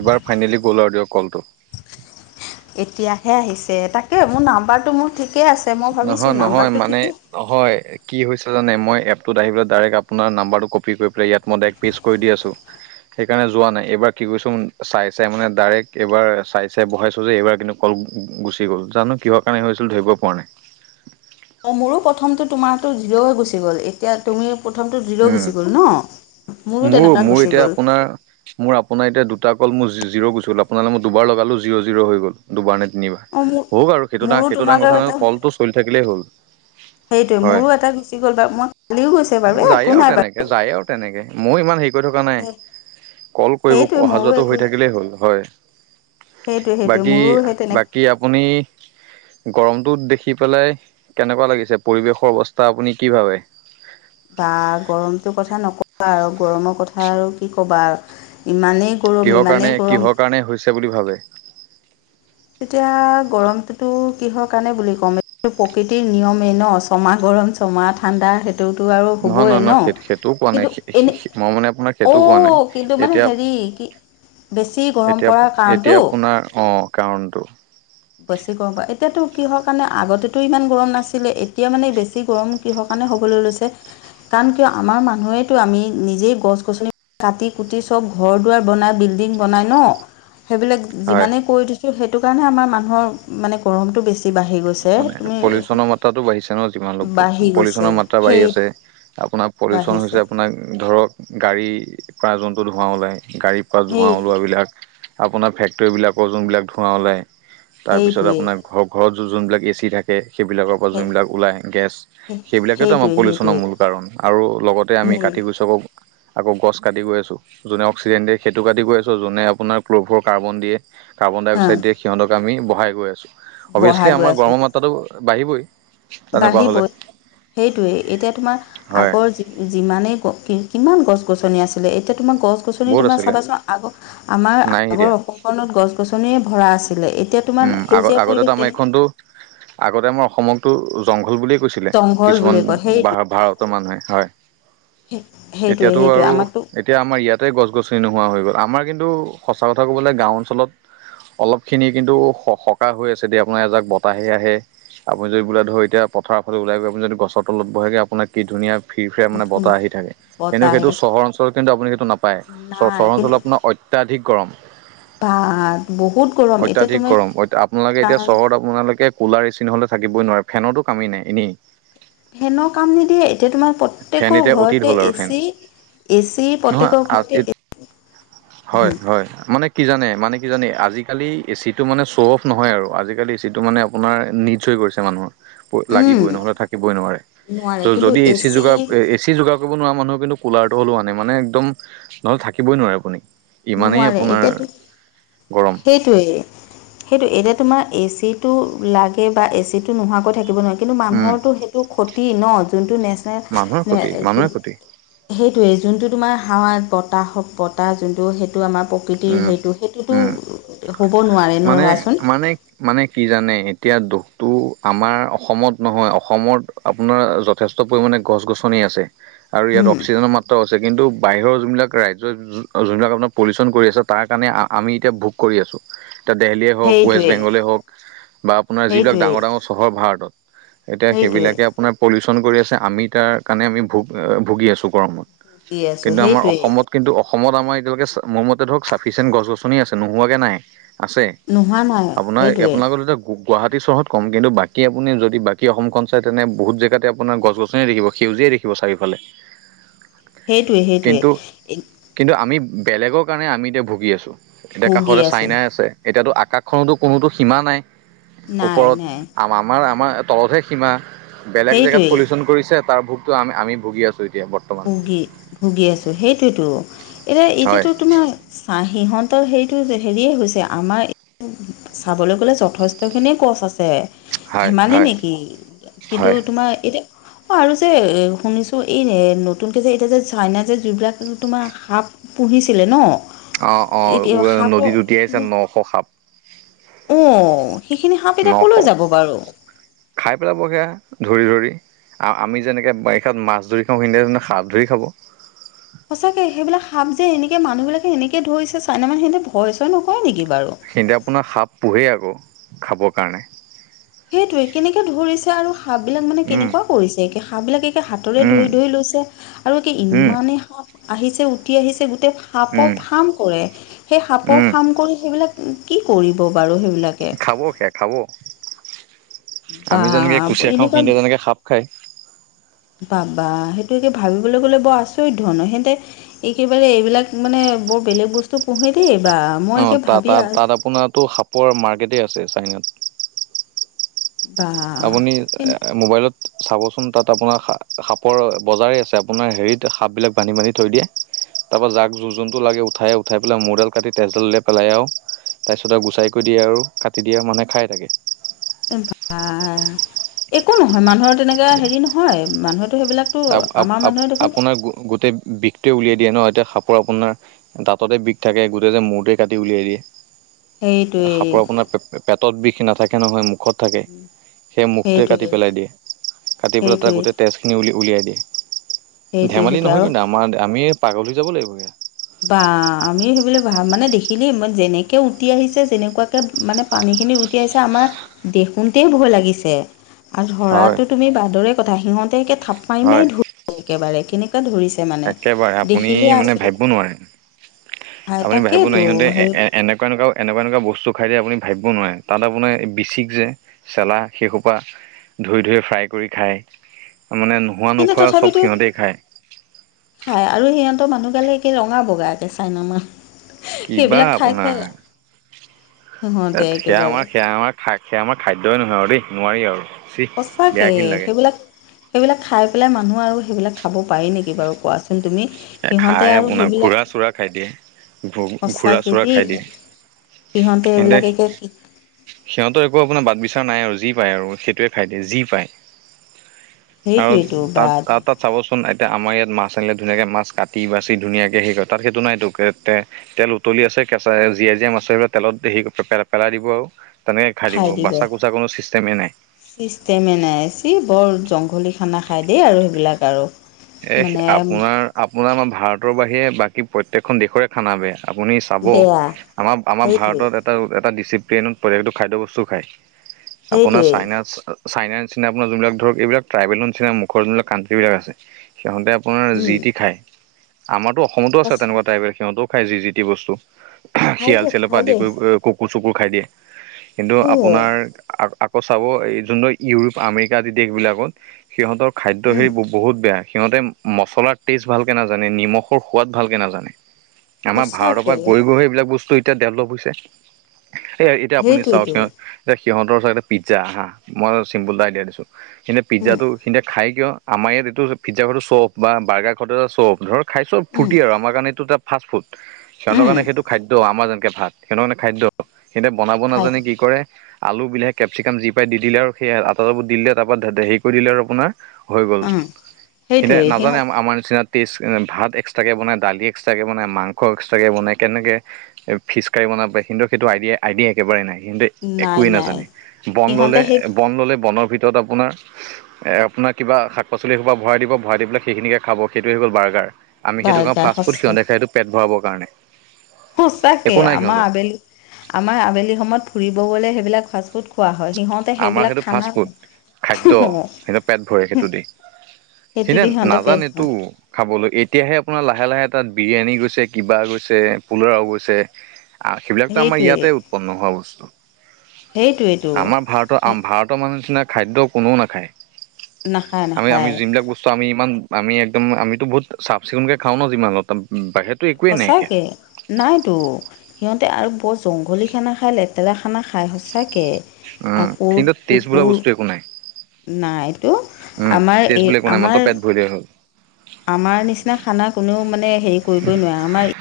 এইবাৰ ফাইনেলি গ'ল আৰু দিয়ক কলটো। এতিয়াহে আহিছে, তাকে মোৰ নাম্বাৰটো মোৰ ঠিকে আছে মই নহয় ভাবিছোঁ নহয় নাম্বাৰটো মানে ঠিকেই। নহয়। কি হৈছে জানে, মই এপটোত আহি পেলাই ডাইৰেক্ট আপোনাৰ নাম্বটো কপি কৰি পেলাই ইয়াত মই ড পেজ কৰি আছো। সেইকাৰণে যোৱা নাই, এইবাৰ কি কৰিৈছো চাই - চাই মানে ডাইৰেক্ট এইবাৰ চাই চাই বহাইছো যে এইবাৰ কিন্তু। কল গুচি গ'ল। জানো কিহৰ কাৰণে হৈছিল ধৰিব পৰা নাই। অঁ মোৰো প্ৰথমটো তোমাৰো জিৰ' হৈ গুচি গ'ল এতিয়া তুমি প্ৰথমটো জিৰ' উম, গুচি গ'ল ন। মোৰো তেনেকুৱা মোৰ গুচি এতিয়া গ'ল আপোনাৰ। মোৰ আপোনাৰ এতিয়া দুটা কল মোৰ জিৰ' গুচি গ'ল আপোনালৈ মই দুবাৰ লগালো জিৰ' জিৰ' হৈ গ'ল। দুবাৰ নে তিনিবাৰ, অঁ মোৰ হওক আৰু সেইটো মোৰো - সেইটো ডাঙ তোমালৈ কথা নহয় কলটো চলি থাকিলেই হ'ল। সেইটোয়ে হয় মোৰো এটা গুচি গ'ল বাৰু। মই কালিও গৈছে বাৰু যায় একো আৰু নাই বাৰু। তেনেকে যায় আৰু তেনেকে ময়ো ইমান শ। থকা নাই, বাৰু কল কৰিব সেইটোৱে অহা মোৰো যোৱা একো হৈ থাকিলেই হ'ল হয়। সেইটোৱে সেইটোৱে বাকী মোৰো সেই তেনে - বাকী আপুনি। গৰমটোত দেখি পেলাই কেনেকুৱা লাগিছে, পৰিৱেশৰ অৱস্থা আপুনি কি ভাবে? বা, গৰমটো কথা নকবা আৰু গৰমৰ কথা আৰু কি ক'বা আৰু। ইমানেই গৰম, ইমানেই গৰম। ছে বুলি ভাবে। তেতিয়া গৰমটোতো কিহৰ কাৰণে বুলি ক'ম এই প্ৰকৃতিৰ নিয়মেই ন ছমাহ গৰম। চমা ঠাণ্ডা। তো আৰু নহয় হ'বই নহয় ন, নহয় সেই সেইটোও কোৱা নাই কিন্তু এনে মই মানে আপোনাক সেইটোও কোৱা নাই। অ'। কিন্তু মানে এতিয়া হেৰি, কি বেছি গৰম এতিয়া পৰাৰ এতিয়া কাৰণটো। আপোনাৰ অ কাৰণটো। বেছি গৰম পৰা, এতিয়াতো কি হয় কাৰণে আগতেতো ইমান গৰম নাছিলে এতিয়া মানে বেছি গৰম। কিহৰ কাৰণে হ'বলৈ লৈছে, কাৰণ কিয় আমাৰ মানুহেতো আমি নিজেই গছ গছনি। কাটি - কুটি চব ঘৰ দুৱাৰ বনাই বিল্ডিং বনাই ন সেইবিলাক। হয়। যিমানেই কৰি দিছোঁ সেইটো কাৰণে আমাৰ মানুহৰ মানে গৰমটো বেছি। বাঢ়ি গৈছে মানে তুমি পলিউচনৰ মাত্ৰাতটো বাঢ়িছে ন, যিমান ল বাঢ়ি গৈছে পলিউচনৰ মাত্ৰা সেই বাঢ়ি আছে। আপোনাৰ পলিউচন বাঢ়িছে হৈছে আপোনাক ধৰক। গাড়ীৰ পৰা যোনটো ধোঁৱা ওলায়, গাড়ীৰ পৰা ধোঁৱা সেই ওলোৱাবিলাক। আপোনাৰ ফেক্টৰীবিলাকৰ যোনবিলাক ধোঁৱা ওলায়, তাৰপিছত সেইটোৱেই আপোনাৰ ঘৰ ঘৰত য যোনবিলাক। এ চি থাকে সেইবিলাকৰ পৰা সেই যোনবিলাক ওলায় গেছ। সেইবিলাকেতো আমাৰ সেইটোৱেই পলিউচনৰ সেইটোৱেই মূল কাৰণ আৰু লগতে আমি মূল কাঠ গুচকক। আকৌ গছ কাটি গৈ আছো, যোনে অক্সিজেন দিয় সেইটো কাটি আছো যোনে আপোনাৰ ' কাৰ্বন দিয়ে। কাৰ্বন ডাই হা অক্সাইড দিয়ে সিহঁতক আমি বঢ়াই গৈ আছো বঢ়াই অবভিয়াসলি গৈ আমাৰ আছোঁ গৰম মাত্ৰাটো বাঢ়িবই তেনেকুৱা হ'লে বাঢ়িবই সেইটোৱে এতিয়া তোমাৰ হয় আগৰ যি যিমানেই কিমান গছ গছনি আছিলে এতিয়া তোমাৰ গছ গছনি বহুত তোমাৰ আছিলে চাবাচোন আগ আমাৰ নাই এতিয়া আগৰ অসম মত গছ গছনিয়ে ভৰা আছিলে এতিয়া তোমাৰ উম আগত সেউজীয়া আগতেতো পৰিৱেশ আমাৰ তেনে এইখনতো আগতে আমাৰ অসমকতো জংঘল বুলিয়ে কৈছিলে জংঘল কিছুমান বুলি কয় বা সেইটো ভাৰত ৰ মানুহে এতিয়া সেইটোৱে তো সেইটোৱে আৰু আমাকতো এতিয়া আমাৰ ইয়াতেই গছ গছনি নোহোৱা হৈ গ'ল আমাৰ কিন্তু সঁচা কথা ক'বলে গাও অঞ্চলত অলপ খিনি কিন্তু সকাহ হৈ আছে দে আপোনাৰ এজাক বতাহে আহে আপুনি যদি বোলে ধৰি এতিয়া পথাৰৰ ফালে ওলাই গৈ আপুনি যদি গছৰ তলত বহেগে আপোনাক কি ধুনীয়া ফিৰ ফিৰা মানে ধুন বতাহ আহি থাকে বতাহ কিন্তু আহি সেইটো থাকে চহৰ অঞ্চলত কিন্তু আপুনি সেইটো নাপায় চ নাই চহৰ কিন্তু অঞ্চলত আপোনাৰ অত্যাধিক গৰম বা বহুত গৰম এতিয়া অত্যাধিক তুমি গৰম আপোনালোকে এতিয়া কাম চহৰত আপোনালোকে কুলাৰ এচি নহলে থাকিবই নোৱাৰে ফেনতো কামে নাই এনেই ফেনৰ কাম নিদিয়ে এতিয়া তোমাৰ ফেন প্ৰত্যেকৰ এতিয়া অতীত ঘৰতে হ'ল এ আৰু ফেন চি এ চি প্ৰত্যেকৰ নহয় ঘৰতে এ হয় হয় মানে কি জানে মানে কি জানে আজিকালি এ চিটো মানে শ্ব' অফ নহয় আৰু আজিকালি এ চিটো মানে আপোনাৰ নিডচ হৈ গৈছে মানুহৰ উম লাগিবই নহলে থাকিবই নোৱাৰে যদি এ চি যোগাৰ এ চি যোগাৰ কৰিব নোৱাৰা মানুহে কিন্তু কুলাৰটো হ'লেও আনে মানে একদম নহ'লে থাকিবই নোৱাৰে আপুনি ইমানেই নোৱাৰে আপোনাৰ গৰম সেটোৱে সেইটো এতিয়া তোমাৰ এচি টো লাগে বা এচিটো নোহোৱাকৈ থাকিব নোৱাৰি কিন্তু উম মানুহৰটো সেইটো ক্ষতি ন যোনটো নেচেৰেল মানুহৰ নে ক্ষতি যোন মানুহৰে ক্ষতি সেইটোৱেই যোনটো তোমাৰ হাওয়া বতাহ হওক বতাহ যোনটো সেইটো আমাৰ প্ৰকৃতিৰ উম সেইটো সেইটোতো উম হ'ব নোৱাৰে ন মানে ৰোৱাচোন মানে মানে কি জানে এতিয়া দোষটো আমাৰ অসমত নহয় অসমত আপোনাৰ যথেষ্ট পৰিমাণে গছ গছনি আছে আৰু ইয়াত উম অক্সিজেনৰ মাত্ৰ আছে কিন্তু বাহিৰৰ যোনবিলাক ৰাজ্যৰ যোনবিলাক আপোনাৰ পলিউচন কৰি আছে তাৰ কাৰণে আমি এতিয়া ভোগ কৰি আছোঁ এতিয়া দিল্লীয়ে হওক ৱেষ্ট সেইটোৱে বেংগলেই হওক বা আপোনাৰ যিবিলাক সেইটোৱে ডাঙৰ ডাঙৰ চহৰ ভাৰতত এতিয়া সেইটোৱে সেইবিলাকে আপোনাৰ পলিউচন কৰি আছে আমি তাৰ কাৰণে আমি ভু ভুগি আছো [unintelligible] ভুগি আছোঁ কিন্তু আমাৰ সেইটোৱে অসমত কিন্তু অসমত আমাৰ এতিয়ালৈকে মোৰ মতে ধৰক চাফিচিয়েণ্ট গছ গছনি আছে নোহোৱাকে নাই আছে নোহোৱা নাই আপোনাৰ সেইটোৱে আপোনালোকৰ এতিয়া গু গুৱাহাটী চহৰত কম কিন্তু বাকী আপুনি যদি বাকী অসমখন চায় তেনে বহুত জেগতে আপোনাৰ গছ গছনিই দেখিব সেউজিয়াই দেখিব খিব চাৰিওফালে সেইটোৱে কিন্তু সেইটোৱে কিন্তু আমি বেলেগৰ কাৰণে আমি এতিয়া ভুগি আছোঁ এতিয়া ভুগি কাষতে আছোঁ চাইনা আছে এতিয়াতো আকাশখনতো কোনোতো সীমা নাই নাই ওপৰত নাই আ আমাৰ আমাৰ তলতহে সীমা বেলেগ জেগাত সেইটোৱেই পলিউচন কৰিছে তাৰ ভোগটো আমি আমি ভুগি আছোঁ এতিয়া বৰ্তমান ভুগি ভুগি আছোঁ সেইটোৱেতো এতিয়া হয় এতিয়াতো তোমাৰ চা সিহঁতৰ হেৰিটো হেৰিয়ে হৈছে আমাৰ চাবলৈ গ'লে যথেষ্ট খিনিয়ে কজ আছে হয় ধেমালি হয় নেকি কিন্তু হয় তোমাৰ এতিয়া অ আৰু যে এ শুনিছো এই নতুনকে যে এতিয়া যে চাইনা যে যুগ্ৰা তোমাৰ সাপ পুহিছিলে ন? অ অ উ এতিয়া সাপৰ নদীত উটি আহিছে নশ সাপ। অঁ সেইখিনি সাপ এতিয়া ক'লৈ নশ যাব বাৰু? খাই পেলাবগে ধৰি ধৰি। আ আমি যেনেকে বাৰিষাত মাছ ধৰি খাওঁ সিহঁতি সেনেদৰে সাপ ধৰি খাব। সঁচাকে সেইবিলাক সাপ যে এনেকে মানুহবিলাকে এনেকে ধৰিছে, চাইনা মানে সিহঁতে ভয় চয় নকৰে নেকি বাৰু? হেতি আপোনাৰ সাপ পোহেই আকৌ খাবৰ কাৰণে। সেইটোৱেই কেনেকে ধৰিছে আৰু সাপ বিলাক মানে উম কেনেকুৱা কৰিছে একে সাপ বিলাকে হাতৰে উম ধৰি ধৰি লৈছে আৰু একে উম ইমানেই সাপ আহিছে উটি আহিছে গোটেই সাপৰ উম ফাৰ্ম কৰে। সেই সাপৰ উম ফাৰ্ম কৰি সেইবিলাক কি কৰিব বাৰু সেইবিলাকে? খাবগে খাব বা আমি যেনেকে কুচিয়া খাওঁ সি এনেকুৱা তেনেকে সাপ খায়। বাবা সেইটো এতিয়া ভাবিবলে গ'লে বৰ আচৰিত ধৰণৰ হেঁতে একেবাৰে এইবিলাক মানে বৰ বেলেগ বস্তু পুহে দেই বা। মই অ একে ত ভাবি তাত আ তাত আপোনাৰটো সাপৰ মাৰ্কেটেই আছে চাইনাত। বা আপুনি এ মোবাইলত চাবচোন তাত আপোনাৰ সা সাপৰ বজাৰেই আছে, আপোনাৰ হেৰিত সাপ বিলাক বান্ধি বান্ধি থৈ দিয়ে। তাৰপৰা যাক যো যোনটো লাগে উঠাই উঠাই পেলাই মোৰডাল কাটি তেজডাল উলিয়াই পেলাই আও তাৰপিছত আও গুচাই কৰি দিয়ে আৰু কাটি দিয়ে মানুহে খায় তাকে। এ বাহ! একো নহয় মানুহৰ তেনেকে হেৰি নহয় মানুহেটো সেইবিলাক আপ আপ আপ আপোনাৰ গোটেই বি টোৱে উলিয়াই দিয়ে ন, এতিয়া সাপৰ আপোনাৰ দাঁততে বিষ থাকে গোটেই যে মূৰটোৱে কাটি উলিয়াই দিয়ে। সেইটোৱেই সাপৰ আপোনাৰ পে পেটত বিষ নাথাকে নহয় মু মুখত থাকে, সেই মুখটোৱে কাটি সেইটোৱেই পেলাই দিয়ে। কাটি পেলাই তাত সেইটোৱেই গোটেই তেজখিনি উলিয়াই উলিয়াই দিয়ে সেইটোৱে ধেমালি সেইটোৱে নহয় আৰু কিন্তু আমাৰ আমিয়ে পাগল হৈ যাব লাগিবগে। বা আমি সেইবিলাক ভা মানে দেখিলেই মই যেনেকে উটি আহিছে যেনেকুৱাকে মানে পানীখিনিত উটি আহিছে আমাৰ দেখোতেই ভয় লাগিছে। আৰু হয় ধৰাতো তুমি বাদৰে কথা সিহঁতে থাপ মাৰি মাৰি হয় ধ একেবাৰে কেনেকুৱা ধৰিছে। মানে একেবাৰে আপুনি দেখিলে মানে আচৰিত ভাবিব নোৱাৰে হয় আপুনি ভাবিব তাকেইতো নোৱাৰে ইহঁতে এ এনেকুৱা এনেকুৱা এনেকুৱা এনেকুৱা বস্তু খায় দিয়ে আপুনি ভাবিব নোৱাৰে, তাত আপোনাৰ বিচিক যে চেলা সেইহুপা ধুই ধুই ফ্ৰাই কৰি খায়, মানে খোৱা কিন্তু নোখোৱা সব তথাপিতো সিহঁতেই খায়। খায় আৰু সিহঁতৰ মানুহ গালে একে ৰঙা বগা একে চাইনামান। কিবা আপোনাৰ সিহঁতে থেঁত সেয়া একেবাৰে আমাৰ সেয়া আমাৰ খা সেয়া আমাৰ খাদ্যই নহয় আৰু দেই নোৱাৰি আৰু। চি বেয়া সঁচাকে ঘিন লাগে সেইবিলাক সেইবিলাক খাই পেলাই মানুহ আৰু সেইবিলাক খাব পাৰি নেকি বাৰু কোৱাচ তুমি সিহঁতে খাই আৰু আপোনাৰ সেইবিলাক ঘোঁৰা চোৰা খাই দিয়ে ঘোঁৰা সঁচাকে চোৰা দেই খাই দিয়ে সিহঁতে এইবিলাক একে সিহঁতৰ একো আপোনাৰ বাট বিচাৰ নাই আৰু যি পায় আৰু, সেইটোৱে খাই দিয়ে যি পায়। আৰু সেইটোৱেইটো তাত বাদ তাত তাত চাবচোন এতিয়া আমাৰ ইয়াত মাছ আহিলে ধুনীয়াকে মাছ কাটি বাচি ধুনীয়াকে সেই কৰে তাত সেইটো নাইতো [unintelligible] তেল উতলি আছে কেঁচা জীয়া জীয়া মাছ সেইবিলাক তেলত হেই পে পেলাই দিব আৰু তেনেকে খায় দিব, বাচা কুচা কোনো চিষ্টেমেই নাই। চিষ্টেমে নাই, চি বৰ জংঘলী খানা খাই দেই আৰু সেইবিলাক আৰু। এ মানে আপোনাৰ আপোনাৰ আমাৰ ভাৰতৰ বাহিৰে বাকী প্ৰত্যেকখন দেশৰে খানা বেয়া আপুনি, চাব বেয়া আমাৰ আমাৰ সেইটোৱে ভাৰতত এ এটা ডিচিপ্লতটো খাদ্যয় বস্তু খায় আপোনাৰ সেইটোৱে চাইনাচ, চাইনা নিচিনা আপুনাৰ যোনবিলাক ধৰ এইবাক ট্ৰাইবেলৰ নিচিনা মুখৰ যোনবিলাক কণ্ট্ৰ বিলাক আছে। সিহঁতে আপোনাৰ উম, যি টি খায় আমাৰতো অসমতো আছে তেনেকুৱা ট্ৰাইপে সিহঁতেও খায় যি টি বস্তু, খাই শিয়াল দে চিয়ালৰ খাই পৰা আদি দে কৰি কুকুৰ চুকুৰ খাই দিয়ে। কিন্তু উ আপোনাৰ আক চাব এই যোন ইউৰোপ আমেৰিকা আদি দেশ বিলাকত সিহঁতৰ খাদ্য উম, হেৰি বহুত, সেয়া সিহঁতে মছলাৰ টেষ্ট ভালকে নাজানে নিমখৰ সোৱাদ ভালকে নাজানে। আমাৰ ভাৰতৰ সঁচাকে পৰা গৈ গৈ সেইবিলাক বস্তু এতিয়া ডেভেলপ হৈছে। এ এতিয়া আপুনি চাওক, সেইটোৱেতো এতিয়া সিহঁতৰ চাগে পিজা মই চিম্পুলটো আইডিয়া দিছোঁ সনেই উম, পিজ্জাটো এন্তয়া খাই কিয় আমাৰ ইয়াত এইটো পিজ্জা ঘটো চ্বফ বা বাৰ্গাৰ ঘটো এটা চ্বফ ধৰক, খাই চব উম, ফূৰ্তি আৰু আমাৰ কাৰণে এইটো এটা ফাষ্টফুড সিহঁৰ উম, কাৰে সেইটো খাদ্য আমাৰ যেনেকে ভাত। সেনোনে খাদ্য সিয়া বনাব খাই নাজানে দে কি কৰে। আলু বিলাহী কেপচিকাম যি পাই দি দিলে আৰু সেই আটা চাবোৰ দিলে তাৰপৰা হেৰি কৰি দিলে আৰু আপোনাৰ। হৈ গ'ল উম, সনে সেইটোৱে নাজানে সিহঁত আমাৰ নিচিনা, টেষ্ট ভাত এক্সট্ৰাকে বনায় দালি এক্সট্ৰাকে বনায় মাংস এক্সট্ৰাকে বনায় কেনেকে, এ ফিচ কাৰী বনাব পাৰে কিন্তু সেইটো আইডিয়া একেবাৰে নাই কিন্তু, নাই, একোৱেই নাই। নাজানে বন সিহঁতে ললে সেই বন ললে বনৰ ভিতৰত, য'ত আপোনাৰ আপোনাৰ কিবা শাক পাচলি সোপা, ভৰাই দিব ভৰাই দি পেল সেইখিনিকে খাব সেইটোই গ'ল বাৰ্গাৰ আমি সেইটো কাৰওঁ বাৰ্গাৰ ফাষ্টফুড সঁচা সিঁতে খাইটো, পেট ভৰাবৰ কাৰণে। সচাকে একো নাই আমাৰ সিহঁতৰ আবেলি। আমাৰ আবেলি সময়ত ফুৰিব গলে সেইবিলাক ফাষ্টফুড খোৱা হয় সিহঁত, আমাৰ সেইটো ফাষ্ট ফুড খাদ্য সেইটো পেট ভৰে সেইটো দি, সেইটো দি সিহঁতে পেট ভৰে নাজানেতটো, খাবলৈ এতিয়াহে আপোনাৰ লাহে লাহে তাত বিৰিয়ানী গৈছে কিবা গৈছে পুলাও গৈছে। সেইবিলাকতো আমাৰ সেইটোৱে ইয়াতেই উৎপন্ন হোৱা বস্তু। সেইটোৱেতো আমাৰ ভাৰতৰ ভাৰতৰ মানুহ নিচিনা খাদ্য কোননেও নাখায়। নাখায়, আমি আমি নাখায়। যোনিবিলাক বস্তু ত' আমি ইমান আমি একদম আমিতো বহুত চাফ চিকুণকে খাওঁ ন যিমানত, বাহিৰতটো একো সঁচাকে, নাইতো সিহঁতে আৰু বৰ জংঘলী খানা খাই লেতেৰা খানা খাই সঁচাকে। উম আকৌ কিন্তু টেষ্ট বোলা কুকুৰ, বস্তু একো নাই নাইটো উম আমাৰ টেষ্ট এই বোলা একো নাই মাত্ৰ আমাৰ, পেট ভৰিলেই হ'ল আমাৰ নিচিনা খানা কোনেও মানে হেৰি কৰিবই নোৱাৰে আমাৰ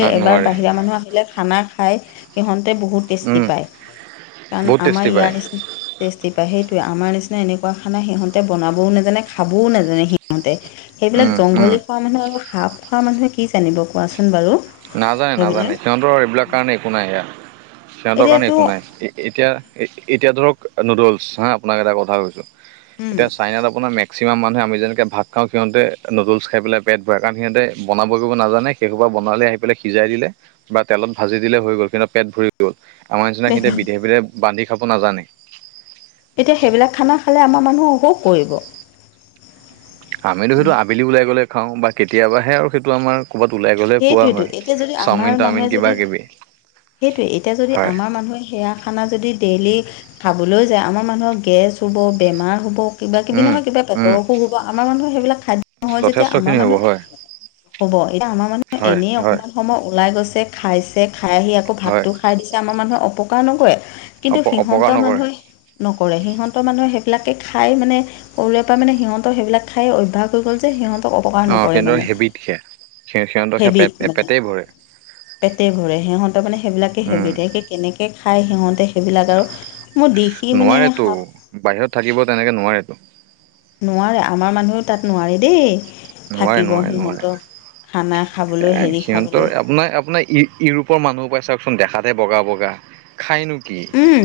ন এবাৰ নোৱাৰে বাহিৰা মানুহ আহিলে খানা খাই সিহঁতে বহুত টেষ্টি উম পায় কাৰণ বহুত আমাৰ টেষ্টি ইয়াৰ পায় নিচিনা। টেষ্টি পায় সেইটোৱে আমাৰ নিচিনা এনেকুৱা খানা সিহঁতে বনাবও নাজানে খাবও নাজানে সিহঁতে, সেইবিলাক উম উম জংঘলী খোৱা মানুহে আৰু সাপ খোৱা মানুহে কি জানিব কোৱাচোন বাৰু নাজানে নাজানে সেইবিলাক সিহঁতৰ এইবিলাক কাৰণে একো নাই সেয়া সিহঁতৰ কাৰণে একো এতিয়াতো নাই। এতিয়া এতিয়া ধৰক নুডলছ হা আপোনাক এটা কথা কৈছোঁ উম। এতিয়া চাইনাত আপোনাৰ মে মেক্সিমাম মানুহে আমি যেনেকে ভাত খাওঁ সিহঁতে নুডেলছ খাই পেট ভৰাই কাৰণ সিহঁতে বনাব কৰিব নাজানে। সেইসোপা বনালে পাই সিজাই দিলে বা তেলত ভাজি দিলে হৈ গ'ল, কিন্তু পেট ভৰি গ'ল আমাৰ নিচিনা সিহতে বিধে বিধে বান্ধি খাব নাজানে এতিয়া সেইবিলাক খানা খালে আমাৰ মানুহ অসুখ কৰিব আমিতো সেইটো আবেলি ওলাই গ'লে খাওঁ বা কেতিয়াবাহে আৰু সেইটো আমাৰ ক'ৰবাত ওলাই গ'লে খোৱা সেইটোৱেতো হয় এতিয়া যদি আমাৰ চাওমিন তাওমিন মানুহে কিবা যদি কিবি সেইটোৱে, এতিয়া যদি হয় আমাৰ মানুহে সেয়া খানা যদি ডেইলি খাবলৈ যায় আমাৰ মানুহৰ গেছ হ'ব, বেমাৰ হ'ব। কিবা কিবি উম নহয় কিবা উম পেটৰ অসুখ হ'ব আমাৰ মানুহ সেইবিলাক খাদ্য নহয় যেতিয়া যথেষ্টখিনি আমাৰ হ'ব মানুহে হয় হ'ব এতিয়া আমাৰ মানুহে হয় এনেই হয় অকমান সময় ওলাই গৈছে খাইছে, খাই আহি আকৌ হয় ভাতটো খাই। খাই দিছে আমাৰ মানুহে অপকাৰ নকৰে। কিন্তু অপ অপকাৰ সিহঁতৰ নকৰে মানুহে নকৰে, সিহঁতৰ মানুহে সেইবিলাকে খাই মানে সৰুৰে পৰা মানে সিহঁৰ সেইবিলাক খাই অভ্যাস হৈ গ'ল যে সিহঁত অ হিহন্তৰ হেবিত হৈছে। হেবিট, মানে পেটে ভৰে সিহঁতৰ মানে সেইবিলাকে উম হেবিট এক কেনেকৈ খায়, সিহঁতে সেইবিলাক আৰু মই দেখি মানে নোৱাৰেতো বাহিৰত থাকিব তেনেকৈ নোৱাৰেতো। নোৱাৰে আমাৰ মানুহেও তাত নোৱাৰে দেই। নোৱাৰে থাকিব নোৱাৰে নোৱাৰে সিহঁতৰ খানা খাবলৈ এ হেৰি সিহঁতৰ খাবলৈ আপোনাৰ আপোনাৰ এই ইউৰোপৰ মানুহোপা চাওকচোন দেখাতেহে বগা বগা। খাইনো কি উম,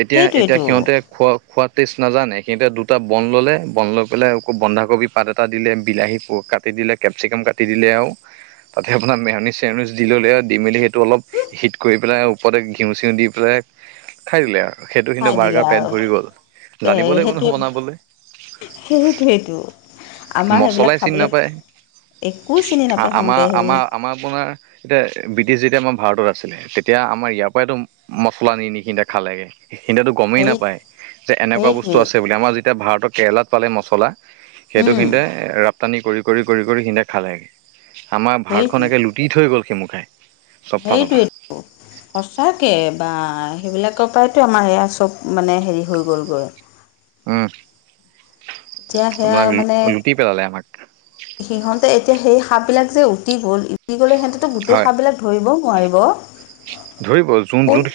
এতিয়া এতিয়া সেইটোৱেতো সিহঁতে। খোৱা-খোৱা টেষ্ট নাজানে। সিহঁতে দুটা বন ল'লে, বন লৈ পেলাই আকৌ বন্ধাকবি পাত এটা কাটি দিলে, বিলাহী বোৰ-কাটি দিলে, কেপচিকাম কাটি দিলে আৰু। তাতে আপোনাৰ মেৰনিছ-চেৰনিছ দি ললে আৰু, দি মেলি সেইটো অলপ হিট কৰি পেলাই ওপৰতে ঘিউ-চিউ দি পেলাই। খাই দিলে আৰু সেইটো খাই কিন্তু দিলে বাৰ্গাৰ পেট আৰু ভৰি গ'ল, জানিব লাগিব নহয় বনাবলৈ। সেইটোৱেটো। মছলাই চিনি নাপায়। একো চিনি নাপায় সিহঁতে সেইবিলাক আ-আমা-আমাৰ-আমাৰ আপোনাৰ এতিয়া ব্ৰিটিছ যেতিয়া আমাৰ ভাৰতত আছিলে তেতিয়া আমাৰ ইয়াৰ পৰাইতো মছলা নি নি কিনে খালেগে। সিহতেতো গমেই সেই নাপায় যে এনেকুৱা বস্তু সেইটোৱে আছে বুলি, আমাৰ যেতিয়া ভাৰতৰ কেৰেলাত পালে মচলা। সেইটো উম সিহঁতে ৰপ্তানি কৰি-কৰি-কৰি-কৰি সিহঁতে খালেগে। আমাৰ সেইটোৱে ভাৰতখন একে লুট লুটি থৈ গ'ল সেইমূখাই। সেইটোৱেটো। সঁচাকে বা, সেইবিলাকৰ পৰাইতো আমাৰ এইয়া চব মানে হেৰি হৈ গ'লগৈ। উম, এতিয়া সেয়া আপোনাক মানে লু-লুটি পেলালে আমাক। সিহঁতে এতিয়া সেই সাপ বিলাক যে উটি গ'ল, উটি গ'লে সে গোটেই হয় সাপ বিলাক ধৰিবও নোৱাৰিব। ধৰিব যোন ক'ত যোনখিনি